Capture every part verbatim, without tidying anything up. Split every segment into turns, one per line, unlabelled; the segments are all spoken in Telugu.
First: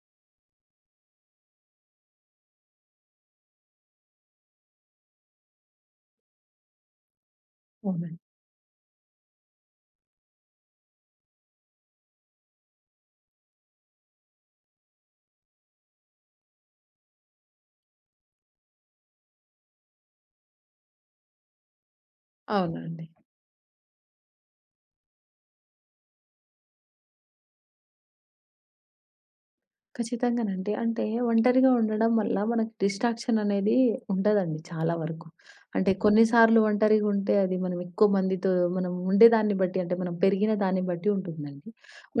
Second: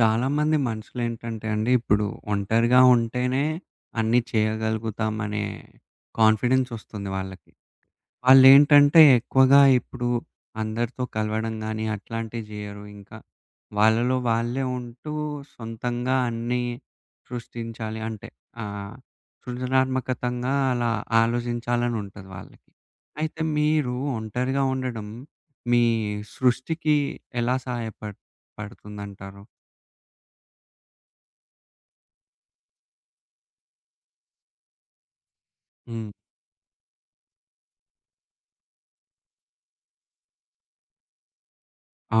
చాలామంది మనుషులేంటంటే అండి, ఇప్పుడు ఒంటరిగా ఉంటేనే అన్నీ చేయగలుగుతామనే కాన్ఫిడెన్స్ ఒస్తుంది వాళ్ళకి.
అవునండి.
వాళ్ళేంటంటే ఎక్కువగా ఇప్పుడు అందరితో కలవడం గానీ, అట్లాంటివి జెయ్యరు. ఇంకా వాళ్ళలో వాళ్ళే ఉంటూ సొంతంగా అన్నీ సృష్టించాలి అంటే ఆహ్, సృజనాత్మకతంగా అలా ఆలోచించాలనుంటది వాళ్ళకి.
అవునండి.
అయితే మీరు ఒంటరిగా ఉండడం మీ సృష్టికి ఎలా సహాయపడ్ పడుతుందంటారు?
ఖచ్చితంగానండి. అంటే ఒంటరిగా ఉండడం వల్ల మనకు డిస్ట్రాక్షన్ అనేది ఉండదండి చాలా వరకు. అంటే
హ్మ్.
కొన్ని సార్లు ఒంటరిగా ఉంటే అది మనం ఎక్కువ మందితో మనం ఉండేదాన్ని బట్టి అంటే మనం పెరిగిన దాన్ని బట్టి ఉంటుందండి.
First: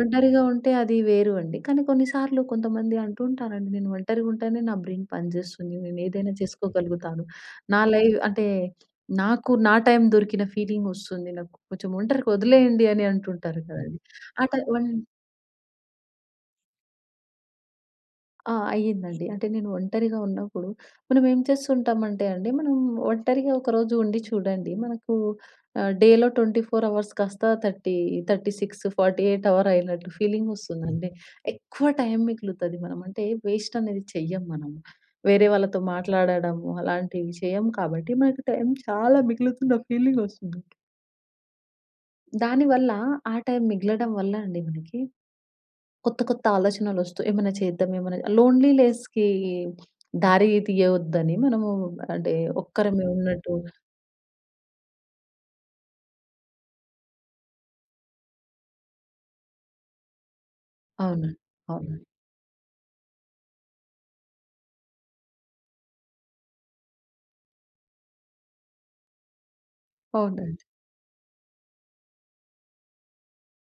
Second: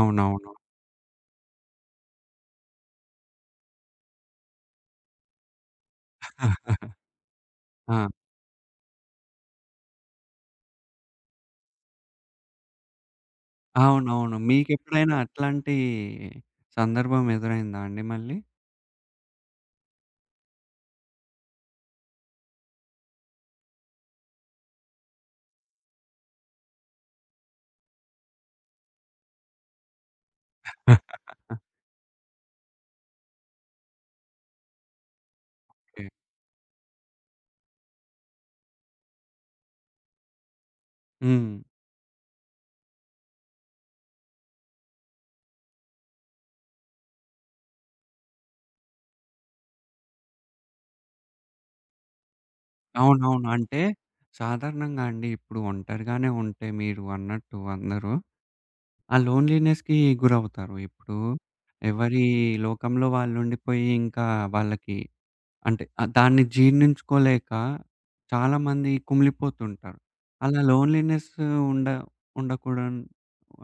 ఒంటరిగా ఉంటే అది వేరు అండి. కానీ కొన్ని సార్లు కొంతమంది అంటూ ఉంటారండి, నేను ఒంటరిగా ఉంటేనే నా బ్రెయిన్ పనిచేస్తుంది. నేను ఏదైనా చేసుకోగలుగుతాను. నా
ఆ!
లైవ్ అంటే నాకు నా టైం దొరికిన ఫీలింగ్ వస్తుంది. నాకు కొంచెం ఒంటరికి వదిలేయండి అని అంటుంటారు కదండీ.
అవునవును.
ఆ టై వన్
మీకెప్పుడైనా అట్లాంటి సందర్భం ఎదురైందా అండి మళ్ళీ?
ఆ! అయ్యిందండి. అంటే నేను ఒంటరిగా ఉన్నప్పుడు మనం ఏం చేస్తుంటామంటే అండి, మనం ఒంటరిగా ఒకరోజు ఉండి చూడండి. మనకు ఆహ్, డేలో ఇరవై నాలుగు అవర్స్ కాస్త ముప్పై, ముప్పై ఆరు, నలభై ఎనిమిది అవర్ అయినట్టు ఫీలింగ్ వస్తుందండి. ఎక్కువ టైం మిగులుతది మనం. అంటే వేస్ట్ అనేది చెయ్యం మనం. వేరే వాళ్ళతో
ఓకే.
మాట్లాడడము అలాంటివి చేయం కాబట్టి మనకి టైం చాలా మిగులుతున్న ఫీలింగ్ వస్తుంది.
హ్మ్.
దానివల్ల ఆ టైం మిగలడం వల్ల అండి మనకి కొత్త కొత్త ఆలోచనలొస్తూ ఏమైనా చేద్దాం, ఏమైనా లోన్లీనెస్‌కి దారి తీయొద్దని మనము అంటే ఒక్కరమే
అవునవును.
ఉన్నట్టు.
అంటే సాధారణంగా అండి ఇప్పుడు ఒంటరిగానే ఉంటే మీరు అన్నట్టు అందరూ, ఆ లోన్‌లీనెస్‌కి గురవుతారు. ఇప్పుడు
అవునండి. అవునండి.
ఎవరి లోకంలో వాళ్ళుండిపోయి ఇంకా వాళ్ళకి అంటే ఆహ్, దాన్ని జీర్ణించుకోలేక చాలామంది కుమిలిపోతుంటారు. అలా
అవునండి.
లోన్‌లీనెస్ ఉండ ఉండకూడన్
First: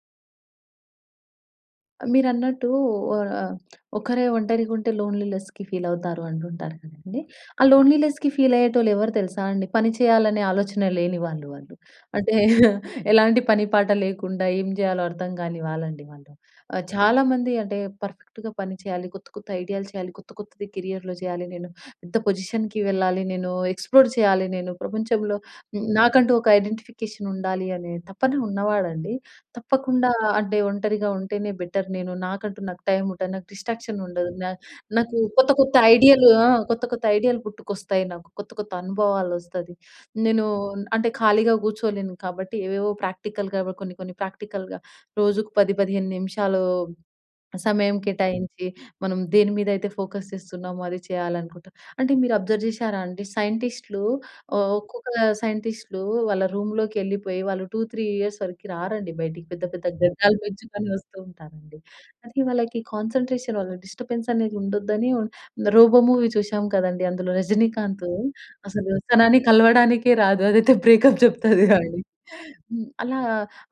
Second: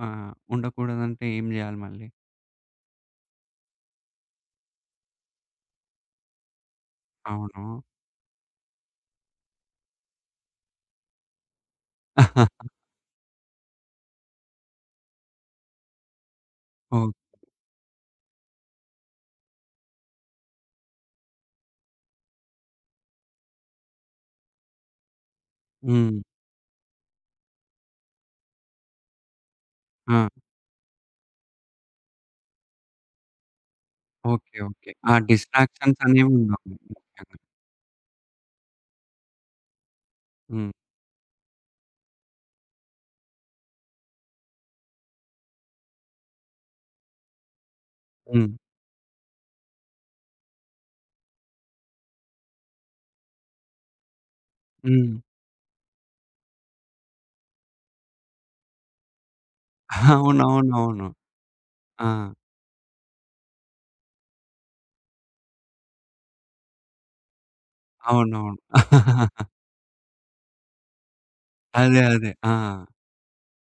ఆహ్, ఉండకూడదంటే ఏం జేయాలి మళ్ళీ?
మీరన్నట్టు ఆహ్, ఒకరే ఒంటరిగుంటే లోన్లీనెస్‌కి ఫీలవుతారు అంటుంటారు కదండీ. ఆ
అవును.
లోన్లీనెస్‌కి ఫీలయ్యేటోళ్ళు ఎవరు తెలుసా అండి? పని చేయాలనే ఆలోచన లేని వాళ్ళు వాళ్ళు. అంటే ఎలాంటి పని పాట లేకుండా ఏం జేయాలో అర్థం గాని వాళ్ళండి వాళ్ళు. ఆహ్,
ఓహ్!
చాలామంది అంటే పర్ఫెక్ట్‌గా పని చేయాలి, కొత్త కొత్త ఐడియాలు చేయాలి, కొత్త కొత్తది కెరియర్‌లో చేయాలి, నేను పెద్ద పొజిషన్‌కి వెళ్ళాలి, నేను ఎక్స్‌ప్లోర్ చేయాలి, నేను ప్రపంచంలో హ్మ్,
హ్మ్.
నాకంటూ ఒక ఐడెంటిఫికేషన్ ఉండాలి అనే తపన ఉన్నవాడండి తప్పకుండా.
ఆ!
అంటే ఒంటరిగా ఉంటేనే బెటర్. నేను నాకంటూ నాకు టైం ఉంటది. నాకు డిస్ట్రాక్షన్ ఉండదు. నా
ఓకే. ఓకే. ఆ
నాకు కొత్త కొత్త
డిస్ట్రాక్షన్స్
ఐడియాలు ఆ!
అనేవుండవు
కొత్త కొత్త
ముఖ్యంగా.
ఐడియాలు పుట్టుకొస్తాయి నాకు. కొత్త కొత్త అనుభవాలొస్తది. నేను
హ్మ్.
అంటే ఖాళీగా కూర్చోలేను కాబట్టి ఏవేవో ప్రాక్టికల్‌గా కొన్ని కొన్ని ప్రాక్టికల్‌గా రోజుకు పది, పదిహేను నిమిషాలు సమయం
హ్మ్.
కేటాయించి, మనం దేని మీదైతే ఫోకస్ చేస్తున్నామో అది చేయాలనుకుంటాం. అంటే మీరు అబ్జర్వ్ చేశారా అండి? సైంటిస్ట్‌లు ఆహ్, ఒక్కొక్క
హ్మ్.
సైంటిస్ట్‌లు వాళ్ళ రూమ్‌లోకెళ్ళిపోయి వాళ్ళు రెండు, మూడు ఇయర్స్ వరకి రారండి బయటికి. పెద్ద పెద్ద గడ్డాలు పెంచుకొని
అవునవునవును.
వస్తూ ఉంటారండి.
ఆ!
అది వాళ్ళకి కాన్సంట్రేషన్ వాళ్ళ డిస్టర్బెన్స్ అనేది ఉండొద్దని. రోబో మూవీ చూసాం కదండీ! అందులో రజనీకాంత్
అవునవును.
అసలు తనని కలవడానికే రాదు. అదైతే బ్రేకప్ చెప్తది
అదే.
ఆడికి.
అదే. ఆ!
హ్మ్. అలా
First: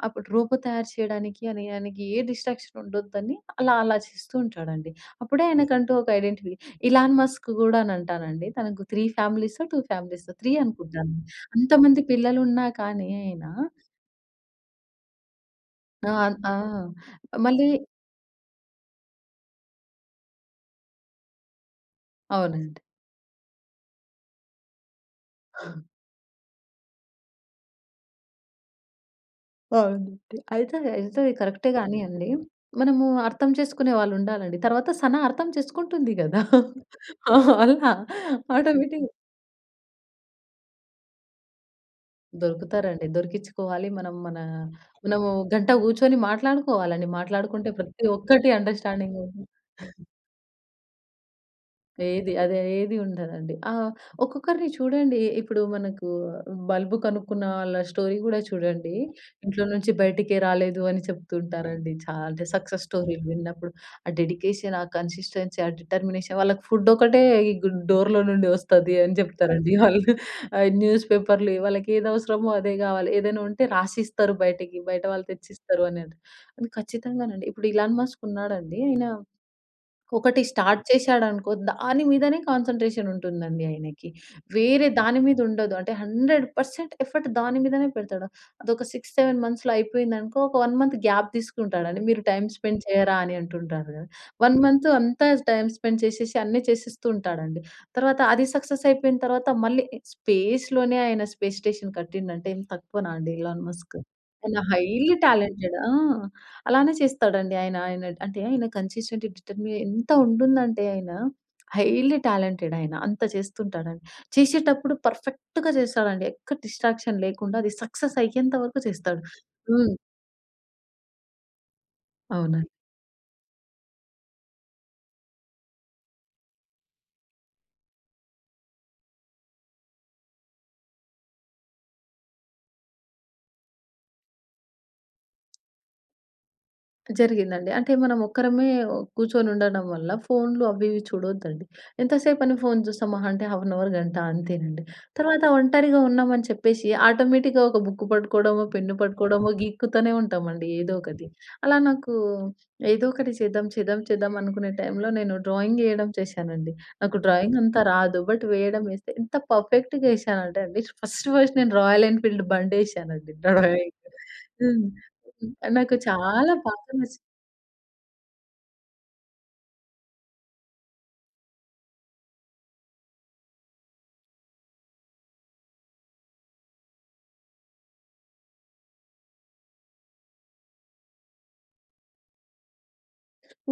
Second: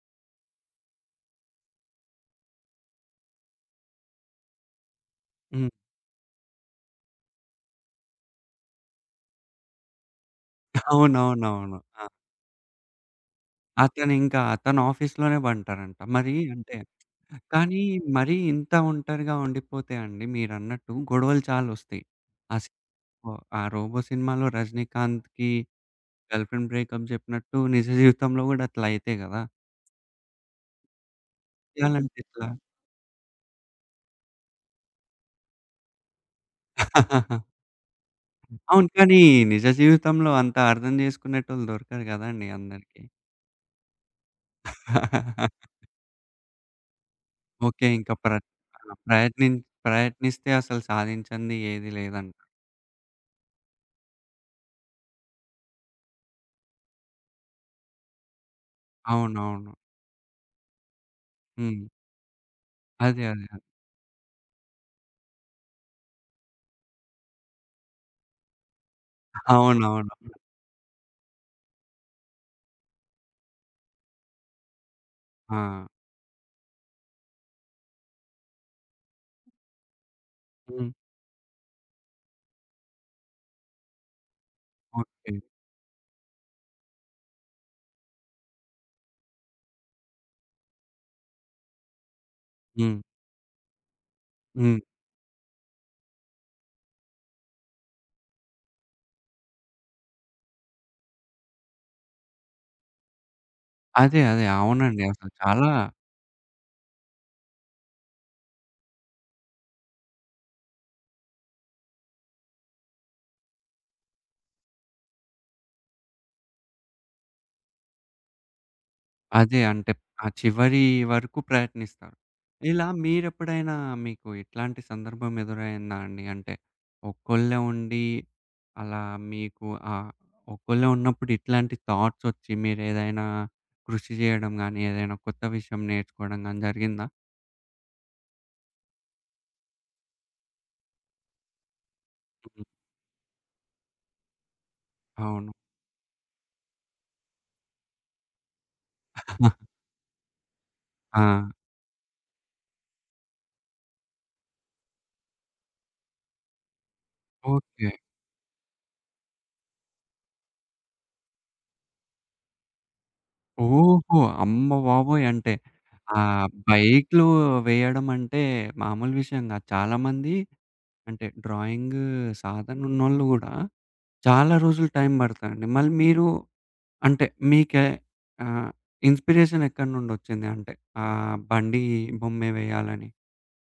అప్పుడు రూపు తయారు చేయడానికి అని ఆయనకి ఏ డిస్ట్రాక్షన్ ఉండొద్దని అలా అలా చేస్తూ ఉంటాడండి. అప్పుడే
హ్మ్.
ఆయనకంటూ ఒక ఐడెంటిటీ. Elon Musk గూడానంటానండి. తనకు మూడు ఫ్యామిలీసో, రెండు ఫ్యామిలీసో మూడు అనుకుంటాను.
అవునవునవును.
అంతమంది పిల్లలున్నా కానీ ఆయన
అతనింకా అతను ఆఫీస్‌లోనే బంటారంట. మరి
ఆహ్, ఆ!
అంటే
మళ్ళీ
కానీ మరీ ఇంత ఒంటరిగా ఉండిపోతే అండి మీరన్నట్టు గొడవలు చాలొస్తాయి. ఆ
అవునండి.
సినిమా ఆ 'రోబో' సినిమాలో రజనీకాంత్‌కి గర్ల్‌ఫ్రెండ్ బ్రేకప్ జెప్పినట్టు నిజ జీవితంలో గూడా అట్లా అయితాయి గదా!
అవునండి. అయితే అయితే కరెక్టే గానీ
చేయాలంటే
అండి,
ఎట్లా?
మనము అర్థం చేసుకునే వాళ్ళుండాలండి. తర్వాత సన అర్థం చేసుకుంటుంది గదా! అలా
అవును.
ఆటోమేటిక్.
కానీ నిజ జీవితంలో అంత అర్థం జేసుకునేటోళ్ళు దొరకరు గదండీ అందరికి.
దొరుకుతారండి. దొరికిచ్చుకోవాలి. మనం మన మనము గంట గూర్చొని మాట్లాడుకోవాలండి. మాట్లాడుకుంటే
ఓకే.
ప్రతి
ఇంకా ప్ర
ఒక్కటి
ఆ!
అండర్‌స్టాండింగ్ అవుతుంది.
ప్రయత్నిం ప్రయత్నిస్తే అసలు సాధించంది ఏది
ఏది
లేదంటారు.
అదే ఏది ఉండదండి. ఆ! ఒక్కొక్కరిని చూడండి. ఇప్పుడు మనకు బల్బు కనుక్కున్న వాళ్ళ స్టోరీ గూడా చూడండి. ఇంట్లో
అవునవును.
నుంచి బయటికే రాలేదు అని
హ్మ్.
చెప్తుంటారండి. చాలా అంటే సక్సెస్
అదే.
స్టోరీలు
అదే.
విన్నప్పుడు. ఆ డెడికేషన్, ఆ కన్సిస్టెన్సీ, ఆ డిటర్మినేషన్ వాళ్ళకి ఫుడ్ ఒకటే ఈ గు డోర్‌లో నుండి వస్తది అని చెప్తారండి వాళ్ళు.
అవునవును.
ఆహ్, న్యూస్ పేపర్‌లు వాళ్ళకి ఏది అవసరమో అదే గావాలి. ఏదైనా ఉంటే రాసిస్తారు బయటికి. బయట వాళ్ళు తెచ్చిస్తారు
ఆ!
అని. అది ఖచ్చితంగానండి. ఇప్పుడు ఇలాన్ మస్క్ ఉన్నాడండి. ఆయన ఒకటి స్టార్ట్
హ్మ్.
చేశాడనుకో, దాని మీదనే కాన్సంట్రేషన్ ఉంటుందండి ఆయనకి. వేరే దాని
ఓకే.
మీద ఉండదు. అంటే వంద శాతం ఎఫర్ట్ దాని మీదనే పెడతాడు. అదొక ఆరు, ఏడు మంత్స్‌లో అయిపోయిందనుకో, ఒక 1 మంత్ గ్యాప్ తీసుకుంటాడండి. మీరు టైమ్ స్పెండ్
హ్మ్.
చేయరా అని అంటుంటారు గదా! ఒక
హ్మ్.
మంత్ అంతా టైమ్ స్పెండ్ చేసేసి అన్నీ చేసేస్తూ ఉంటాడండి. తర్వాత అది సక్సెస్ అయిపోయిన తర్వాత మళ్ళీ స్పేస్‌లోనే ఆయన స్పేస్ స్టేషన్ కట్టిండంటే ఏం తక్కువనా అండి ఎలాన్ మస్క్?
అదే. అదే.
ఆయన
అవునండి.
హైలీ
అసలు చాలా
టాలెంటెడ్. ఆ! అలానే చేస్తాడండి ఆయన. ఆయన అంటే ఆయన కన్సిస్టెంట్ డిటర్మి ఎంత ఉంటుందంటే ఆయన హైలీ టాలెంటెడ్ ఆయన. అంత చేస్తుంటాడండి. చేసేటప్పుడు పర్ఫెక్ట్‌గా చేస్తాడండి. ఎక్కడ డిస్ట్రాక్షన్ లేకుండా అది సక్సెస్ అయ్యేంత వరకు చేస్తాడు.
అదే అంటే
హ్మ్.
ఆ చివరి వరకు ప్రయత్నిస్తారు.
అవునండి.
ఇలా మీరెప్పుడైనా మీకు ఇట్లాంటి సందర్భం ఎదురైందా అండి? అంటే ఒక్కళ్ళే ఉండి అలా మీకు ఆహ్, ఒక్కళ్ళే ఉన్నప్పుడు ఇట్లాంటి థాట్స్ ఒచ్చి మీరేదైనా కృషి చేయడం గాని, ఏదైనా కొత్త విషయం నేర్చుకోవడం గాని జరిగిందా?
జరిగిందండి. అంటే మనం ఒక్కరమే కూర్చొని ఉండడం వల్ల ఫోన్‌లు అవి ఇవి చూడొద్దండి. ఎంతసేపని
హ్మ్.
ఫోన్ చూస్తాం మహా అంటే హాఫ్ అన్ అవర్, గంట అంతేనండి. తర్వాత
అవును.
ఒంటరిగా ఉన్నామని చెప్పేసి ఆటోమేటిక్‌గా ఒక బుక్ పట్టుకోవడమో, పెన్ను పట్టుకోవడమో గీక్కుతూనే ఉంటామండి ఏదో
ఆ!
ఒకటి. అలా నాకు ఏదో ఒకటి చేద్దాం, చేద్దాం, చేద్దాం అనుకునే టైంలో నేను డ్రాయింగ్ ఏయడం చేశానండి. నాకు డ్రాయింగ్ అంతా
ఓకే.
రాదు. బట్ వేయడం ఏస్తే ఎంత పర్ఫెక్ట్‌గా ఏశానంటే అండి ఫస్ట్ ఫస్ట్ నేను రాయల్ ఎన్‌ఫీల్డ్ బండేశానండి డ్రాయింగ్.
ఓహో! అమ్మ
హ్మ్.
బాబోయ్! అంటే
హ్మ్. నాకు
ఆహ్,
చాలా బాగా నచ్చింది.
బైక్‌లు వేయడం అంటే మామూలు విషయం గాదు. చాలామంది అంటే డ్రాయింగ్ సాధన ఉన్నోళ్ళు గూడా చాలా రోజులు టైం పడతదండి. మళ్ళీ మీరు అంటే మీకే ఆహ్, ఇన్‌స్పిరేషన్ ఎక్కడి నుండొచ్చింది? అంటే ఆహ్, బండి బొమ్మే వేయాలని?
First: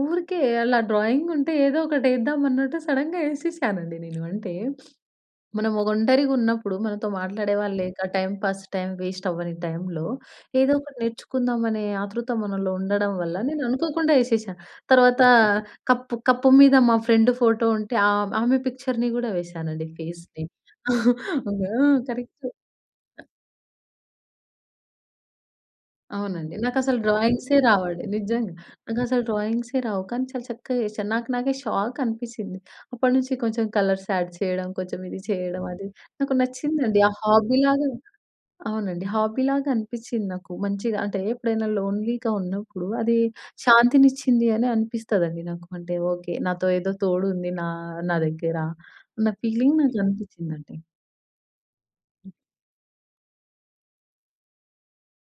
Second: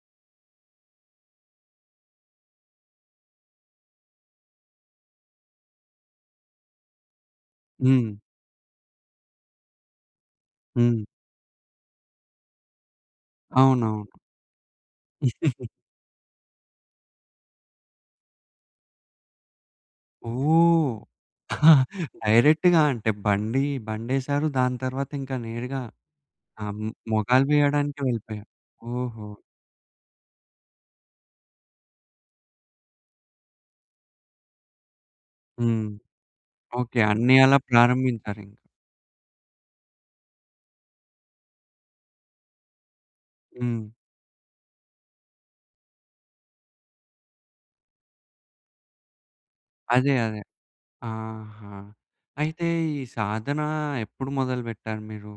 ఊరికే అలా డ్రాయింగ్ ఉంటే ఏదో ఒకటేద్దాం అన్నట్టు సడెన్‌గా ఏసేసానండి నేను. అంటే మనం ఒంటరిగున్నప్పుడు మనతో మాట్లాడే వాళ్ళు లేక
హ్మ్.
టైమ్ పాస్, టైమ్ వేస్ట్ అవ్వని టైంలో ఏదో ఒకటి
హ్మ్.
నేర్చుకుందాం అనే ఆతృత మనలో ఉండడం వల్ల నేను
అవునవును.
అనుకోకుండా ఏసేసాను. తర్వాత కప్పు కప్పు మీద మా ఫ్రెండ్ ఫోటో ఉంటే ఆహ్, ఆమె పిక్చర్‌ని గూడా వేశానండి ఫేస్‌ది.
ఓహ్!
ఆ! కరెక్ట్.
డైరెక్ట్‌గా అంటే బండి బండేశారు. దాని తర్వాత ఇంకా నేరుగా
అవునండి.
ఆహ్, మొ
నాకసలు
మొగాలు
డ్రాయింగ్సే
వేయడానికి
రావండి.
వెళ్ళిపోయారు.
నిజంగా. నాకసలు
ఓహో!
డ్రాయింగ్సే రావు. కానీ చాలా చక్కగా ఏశాను. నాకు నాకే షాక్ అనిపిచ్చింది. అప్పటినుంచి కొంచెం కలర్స్ యాడ్ చేయడం, కొంచెం ఇది చేయడం అది
హ్మ్.
నాకు
ఓకే.
నచ్చిందండి. ఆ
అన్నీ అలా
హాబీలాగా.
ప్రారంభించారింక.
అవునండి. హాబీలాగా అనిపిచ్చింది నాకు. మంచిగా అంటే ఎప్పుడైనా లోన్‌లీగా ఉన్నప్పుడు అది
హ్మ్.
శాంతినిచ్చింది అని అనిపిస్తదండి నాకు. అంటే ఓకే. నాతో ఏదో తోడు ఉంది నా నా దగ్గర అన్న ఫీలింగ్ నాకు
అదే. అదే.
అనిపిచ్చిందండి.
ఆహా! అయితే ఈ సాధన ఎప్పుడు మొదలుబెట్టారు మీరు?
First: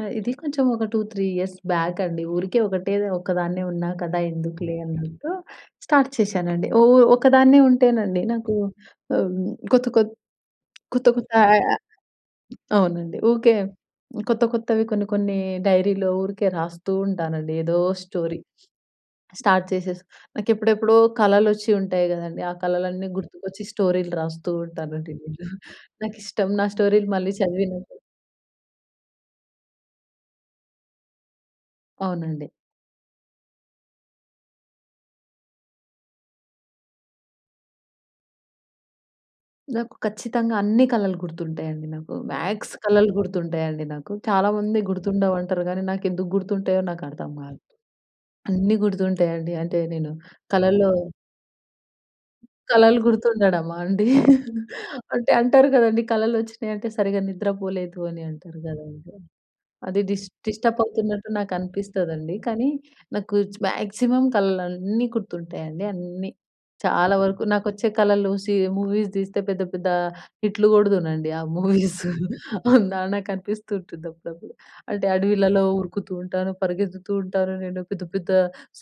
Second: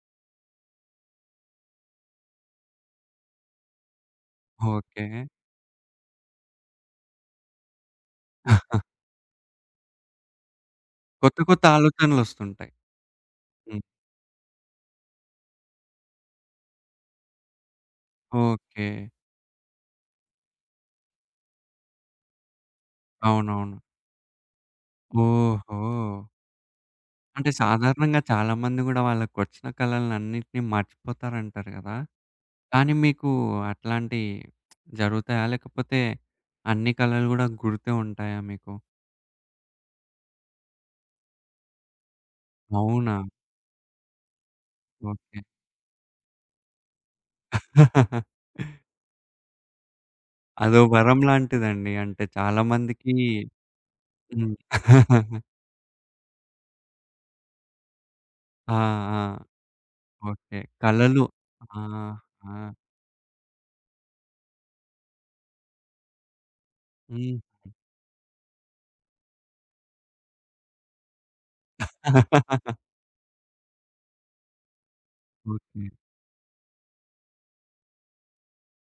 ఆ! ఇది కొంచెం ఒక రెండు, మూడు ఇయర్స్ బ్యాక్ అండి. ఊరికే ఒకటే ఒకదాన్నే ఉన్నా కదా! ఎందుకులే
ఓకే.
అన్నట్టు స్టార్ట్ చేశానండి. ఓ ఒకదాన్నే ఉంటేనండి నాకు ఆహ్, కొత్త కొత్ కొత్త కొత్త
కొత్త
ఆ
కొత్త ఆలోచనలొస్తుంటాయి.
ఆ అవునండి. ఊకే
హ్మ్.
కొత్త కొత్తవి కొన్ని కొన్ని డైరీలో ఊరికే రాస్తూ ఉంటానండి. ఏదో స్టోరీ
ఓకే.
స్టార్ట్ చేసేసి నాకెప్పుడెప్పుడో కలలొచ్చి ఉంటాయి గదండీ! ఆ కలలన్నీ గుర్తుకొచ్చి
అవునవును.
స్టోరీలు రాస్తూ ఉంటానండి నేను.
ఓహో!
నాకిష్టం. నా స్టోరీలు మళ్ళీ
అంటే
చదివినప్పుడు.
సాధారణంగా చాలా మంది గూడా వాళ్ళకొచ్చిన కలలనన్నిటిని మర్చిపోతారంటారు గదా!
అవునండి.
కానీ మీకు అట్లాంటియి జరుగుతాయా? లేకపోతే అన్ని కళలు గూడా గుర్తే ఉంటాయా మీకు?
నాకు ఖచ్చితంగా అన్ని కలలు గుర్తుంటాయండి నాకు. మ్యాక్స్ కలలు
అవునా?
గుర్తుంటాయండి నాకు. చాలామంది
ఓకే.
గుర్తుండవంటారు గానీ, నాకెందుకు గుర్తుంటాయో నాకు అర్థం కాదు. అన్నీ గుర్తుంటాయండి. అంటే నేను
అదో
కలలో
వరం లాంటిదండి. అంటే చాలా
కలలు
మందికి
గుర్తుండడమా అండి?
హ్మ్.
అంటే అంటారు కదండీ కలలొచ్చినాయంటే సరిగ్గా నిద్రపోలేదు అని అంటారు
ఆ!
గదండీ.
ఆ!
అది డిస్
ఓకే.
డిస్టర్బ్
కలలు
అవుతున్నట్టు నాకనిపిస్తదండి.
ఆహా!
కానీ నాకు చ్ మాక్సిమం కలలన్నీ గుర్తుంటాయండి. అన్నీ. చాలా
హ్మ్.
వరకు నాకొచ్చే కలలు సి మూవీస్ దీస్తే పెద్ద పెద్ద హిట్లు గొడుదునండి ఆ మూవీస్. నా నాకనిపిస్తూ ఉంటుంది అప్పుడప్పుడు. అంటే అడవిలలో
ఓకే.
ఉరుకుతూ ఉంటాను, పరిగెత్తుతూ ఉంటాను నేను. పెద్ద పెద్ద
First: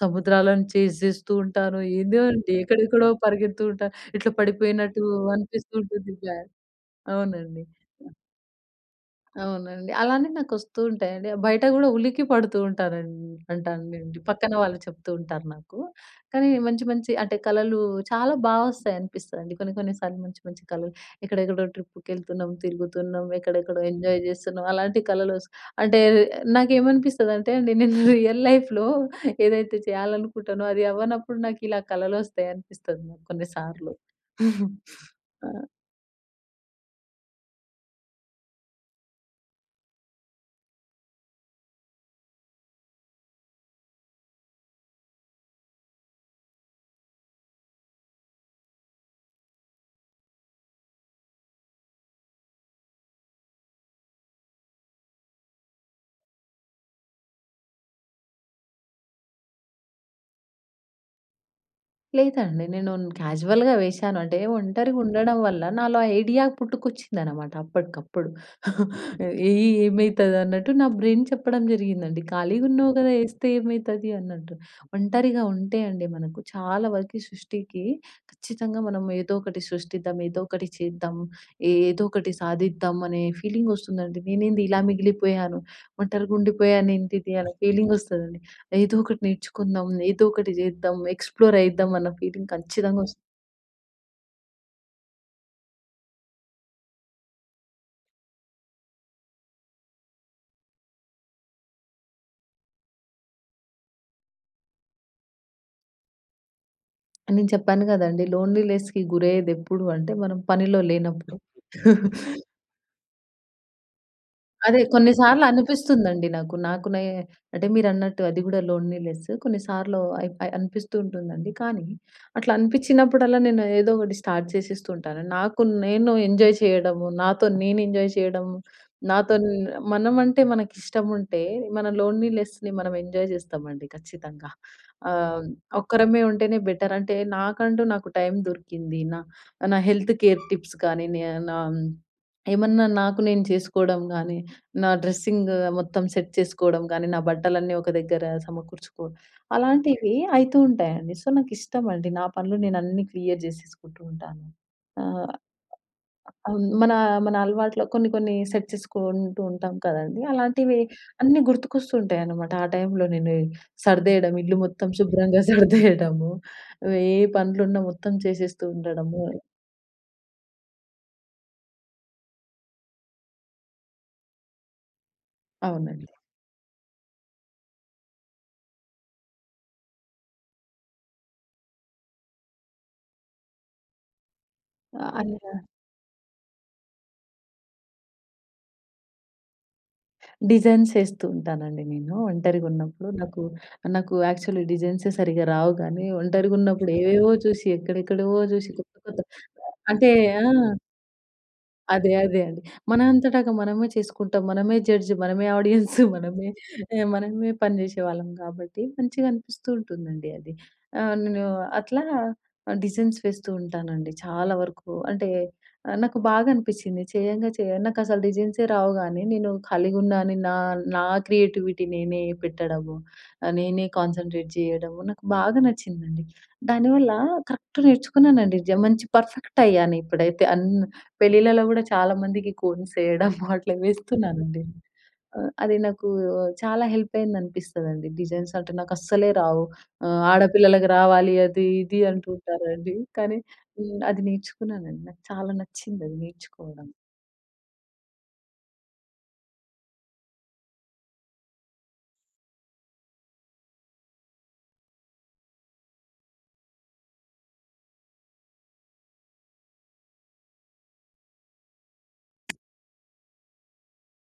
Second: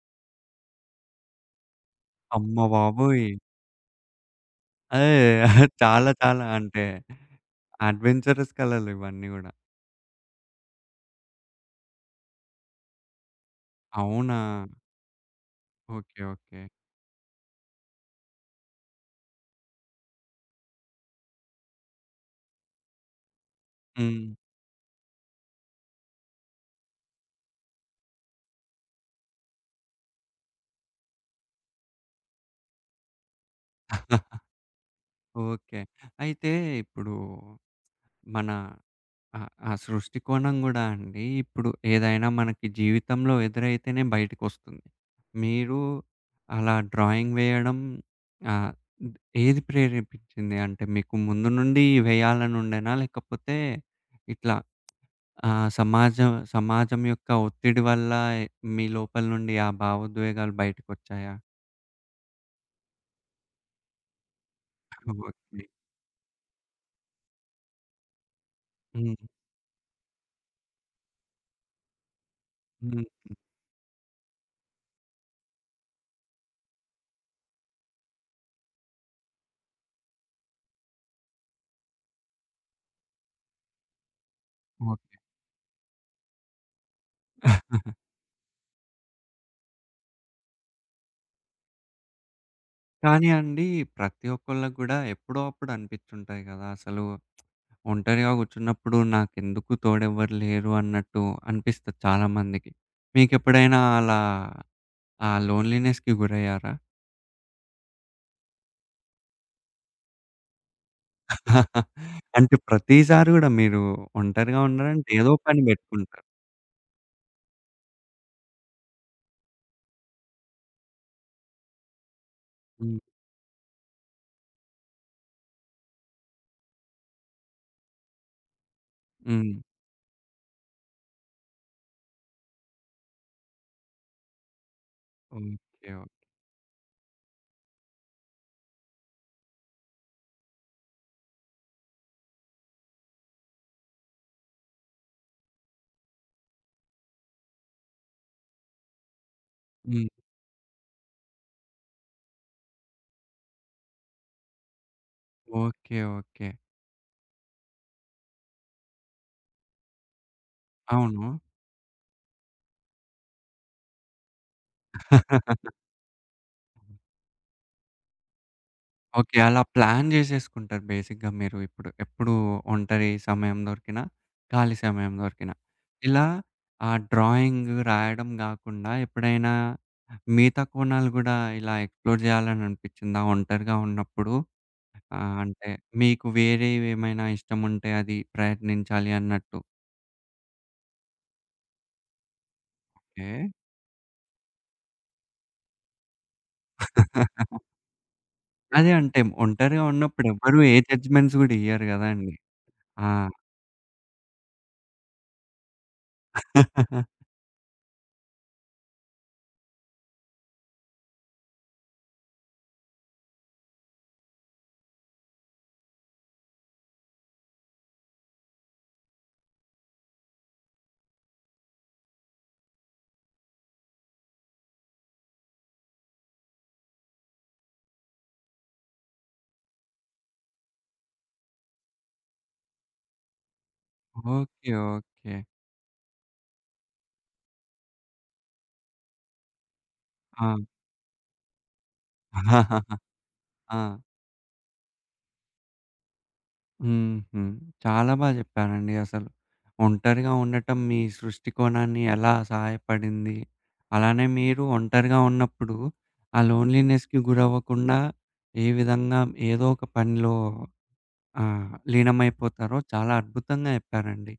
సముద్రాలను చేజ్ చేస్తూ ఉంటాను. ఏందో అండి
అమ్మ
ఎక్కడెక్కడో
బాబోయ్!
పరిగెడుతూ ఉంటాను. ఇట్లా పడిపోయినట్టు
ఏయ్!
అనిపిస్తూ
చాలా
ఉంటుంది
చాలా
బ్యాగ్.
అంటే
అవునండి.
అడ్వెంచరస్ కలలు ఇవన్నీ గూడా.
అవునండి. అలానే నాకొస్తూ ఉంటాయండి. బయట గూడా ఉలికి పడుతూ ఉంటానన్ అంటానండి.
అవునా?
పక్కన వాళ్ళు చెప్తూ ఉంటారు నాకు.
ఓకే.
కానీ
ఓకే.
మంచి మంచి అంటే కలలు చాలా బా వస్తాయనిపిస్తదండి. కొన్ని కొన్ని సార్లు మంచి మంచి కలలు ఎక్కడెక్కడో ట్రిప్‌కెళ్తున్నాం, తిరుగుతున్నాం, ఎక్కడెక్కడో ఎంజాయ్
హ్మ్.
జేస్తున్నాం. అలాంటి కలలోస్ అంటే నాకేమనిపిస్తదంటే అండి నేను రియల్ లైఫ్‌లో ఏదైతే చేయాలనుకుంటానో అది అవ్వనప్పుడు నాకు ఇలా కలలొస్తాయనిపిస్తది నాకు కొన్ని సార్లు. ఆ!
ఓకే. అయితే ఇప్పుడు మన ఆ! ఆ సృష్టికోణం గూడా అండి. ఇప్పుడు ఏదైనా మనకి జీవితంలో ఎదురైతేనే బయటికొస్తుంది. మీరు అలా డ్రాయింగ్ వేయడం ఆహ్, ద్ ఏది ప్రేరేపించింది? అంటే మీకు ముందు నుండి వేయాలని ఉండేనా? లేకపోతే ఇట్లా ఆహ్, సమాజం సమాజం యొక్క ఒత్తిడి వల్ల మీ లోపల నుండి ఆ భావోద్వేగాలు బయటికొచ్చాయా?
లేదండి. నేను క్యాజువల్‌గా వేశాను. అంటే ఒంటరిగా ఉండడం వల్ల
ఓకే.
నాలో ఐడియా పుట్టుకొచ్చిందనమాట అప్పటికప్పుడు.
హ్మ్.
ఏయి ఏమైతదన్నట్టు నా బ్రెయిన్ చెప్పడం జరిగిందండి. ఖాళీగా ఉన్నావు
హ్మ్.
కదా! ఏస్తే ఏమైతది అన్నట్టు. ఒంటరిగా ఉంటే అండి మనకు చాలా వరకు సృష్టికి ఖచ్చితంగా మనం ఏదో ఒకటి సృష్టిద్దాం, ఏదో ఒకటి చేద్దాం, ఏదో ఒకటి సాధిద్దాం అనే ఫీలింగొస్తుందండి. నేనేంది ఇలా
ఓకే.
మిగిలిపోయాను, ఒంటరిగా ఉండిపోయానేంటిది అనే ఫీలింగొస్తదండి. ఏదో ఒకటి నేర్చుకుందాం, ఏదో ఒకటి చేద్దాం, ఎక్స్‌ప్లోర్ అయిద్దాం అన్న ఫీలింగ్ ఖచ్చితంగా వస్తుంది.
కానీ అండి ప్రతి ఒక్కళ్ళకి గూడా ఎప్పుడో అప్పుడు అనిపిచ్చుంటాయి గదా! అసలు ఒంటరిగా కూర్చున్నప్పుడు నాకెందుకు తోడెవ్వరు లేరు అన్నట్టు అనిపిస్తది చాలామందికి. మీకెప్పుడైనా అలా ఆ లోన్‌లీనెస్‌కి గురయ్యారా?
నేను చెప్పాను కదండీ! లోన్లీనెస్‌కి గురయ్యేదెప్పుడు అంటే, మనం పనిలో లేనప్పుడు.
అంటే ప్రతిసారి గూడా మీరు ఒంటరిగా
అదే
ఉన్నారంటే
కొన్ని
ఏదో
సార్లు
పని పెట్టుకుంటారు.
అనిపిస్తుందండి నాకు. నాకు నే అంటే మీరన్నట్టు అది గూడా లోన్‌లీనెస్ కొన్నిసార్లు అయి అయి అనిపిస్తూ ఉంటుందండి. కానీ అట్లా
హ్మ్.
అనిపించినప్పుడల్లా నేను ఏదో ఒకటి స్టార్ట్ చేసేస్తూ ఉంటాను. నాకు నేను ఎంజాయ్ చేయడము, నాతో నేను ఎంజాయ్ చేయడము, నాతో
హ్మ్.
న- మనం అంటే మనకిష్టముంటే మన లోన్‌లీనెస్‌ని మనం ఎంజాయ్ చేస్తామండి ఖచ్చితంగా.
ఓకే.
ఆహ్,
ఓకే.
ఒక్కరమే ఉంటేనే బెటర్. అంటే నాకంటూ నాకు టైం దొరికింది. నా నా హెల్త్ కేర్ టిప్స్ కానీ, నే నా ఏమన్నా నాకు నేను చేసుకోవడం గానీ నా డ్రెస్సింగ్ మొత్తం సెట్ చేసుకోవడం గానీ, నా బట్టలన్నీ ఒక దగ్గర సమకూర్చుకోవడం.
హ్మ్.
అలాంటివి అయితూ ఉంటాయండి. సో, నాకిష్టమండి. నా పనులు నేనన్నీ క్లియర్ జేసేసుకుంటూ ఉంటాను. ఆహ్.
ఓకే. ఓకే.
అవును. మన మన అలవాట్లో కొన్ని కొన్ని సెట్ చేసుకుంటూ ఉంటాం కదండీ! అలాంటివి
అవును.
అన్నీ గుర్తుకొస్తుంటాయన్నమాట. ఆ టైంలో నేను సర్దేయడం, ఇల్లు మొత్తం శుభ్రంగా సర్దేయడము, ఏ పనులున్నా మొత్తం చేసేస్తూ ఉండడము.
ఓకే. అలా ప్లాన్ జేసేసుకుంటారు బేసిక్‌గా మీరు ఇప్పుడు. ఎప్పుడు ఒంటరి సమయం దొరికినా, ఖాళీ సమయం దొరికినా.
అవునండి.
ఇలా ఆ డ్రాయింగ్ రాయడం గాకుండా ఎప్పుడైనా మిగతా కోణాలు గూడా ఇలా ఎక్స్‌ప్లోర్ జేయాలని అనిపిచ్చిందా ఒంటరిగా ఉన్నప్పుడు?
ఆహ్,
ఆహ్,
అలా
అంటే మీకు వేరేవేమైనా ఇష్టముంటే అది ప్రయత్నించాలి అన్నట్టు.
డిజైన్స్ ఏస్తూ ఉంటానండి నేను. ఒంటరిగున్నప్పుడు
ఓకే.
నాకు, నాకు యాక్చువల్లీ డిజైన్సే సరిగ్గా రావు గానీ, ఒంటరిగున్నప్పుడు ఏవేవో చూసి, ఎక్కడెక్కడవో చూసి
అదే
కొత్త
అంటే
కొత్త.
ఒంటరిగా
అంటే
ఉన్నప్పుడు
ఆ!
ఎవ్వరు ఏ జడ్జ్‌మెంట్స్ గూడా ఇయ్యరు
అదే.
గదండీ.
అదే అండి. మన
ఆ!
అంతటగా మనమే చేసుకుంటాం. మనమే జడ్జ్, మనమే ఆడియన్స్, మనమే ఆహ్, మనమే పని జేసేవాళ్ళం కాబట్టి మంచిగా అనిపిస్తూ ఉంటుందండి అది. ఆహ్, నేను అట్లా డిజైన్స్ వేస్తూ ఉంటానండి చాలా వరకు. అంటే ఆహ్, నాకు బాగా అనిపిచ్చింది. చేయంగా చేయ నాకసలు డిజైన్సే రావు గానీ, నేను ఖాళీగున్నా అని నా, నా క్రియేటివిటీ నేనే పెట్టడము, ఆహ్, నేనే కాన్సంట్రేట్ జేయడము నాకు బాగా నచ్చిందండి. దానివల్ల కరెక్ట్ నేర్చుకున్నానండి. జ మంచి పర్ఫెక్ట్ అయ్యాను ఇప్పుడైతే అన్ పెళ్ళిళ్ళలో గూడా చాలా మందికి కోన్స్ ఎయడము అట్లా వేస్తున్నానండి.
ఓకే. ఓకే.
ఆహ్, అది నాకు చాలా హెల్ప్ అయిందనిపిస్తదండి. డిజైన్స్ అంటే నాకస్సలే రావు. ఆహ్,
ఆ!
ఆడపిల్లలకి రావాలి అది ఇది అంటుంటారండి. కానీ
ఆ!
హ్మ్. అది నేర్చుకున్నానండి. నాకు చాలా నచ్చిందది నేర్చుకోవడం.
హుహు. చాలా బా చెప్పారండి అసలు. ఒంటరిగా ఉండటం మీ సృష్టి కోణాన్ని ఎలా సహాయపడింది? అలానే మీరు ఒంటరిగా ఉన్నప్పుడు ఆ లోన్‌లీనెస్‌కి గురవ్వకుండా ఏ విధంగా ఏదో ఒక పనిలో ఆహ్, లీనమైపోతారో చాలా అద్భుతంగా చెప్పారండి.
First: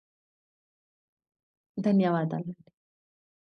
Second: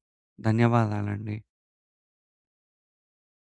ధన్యవాదాలండి.
ధన్యవాదాలు.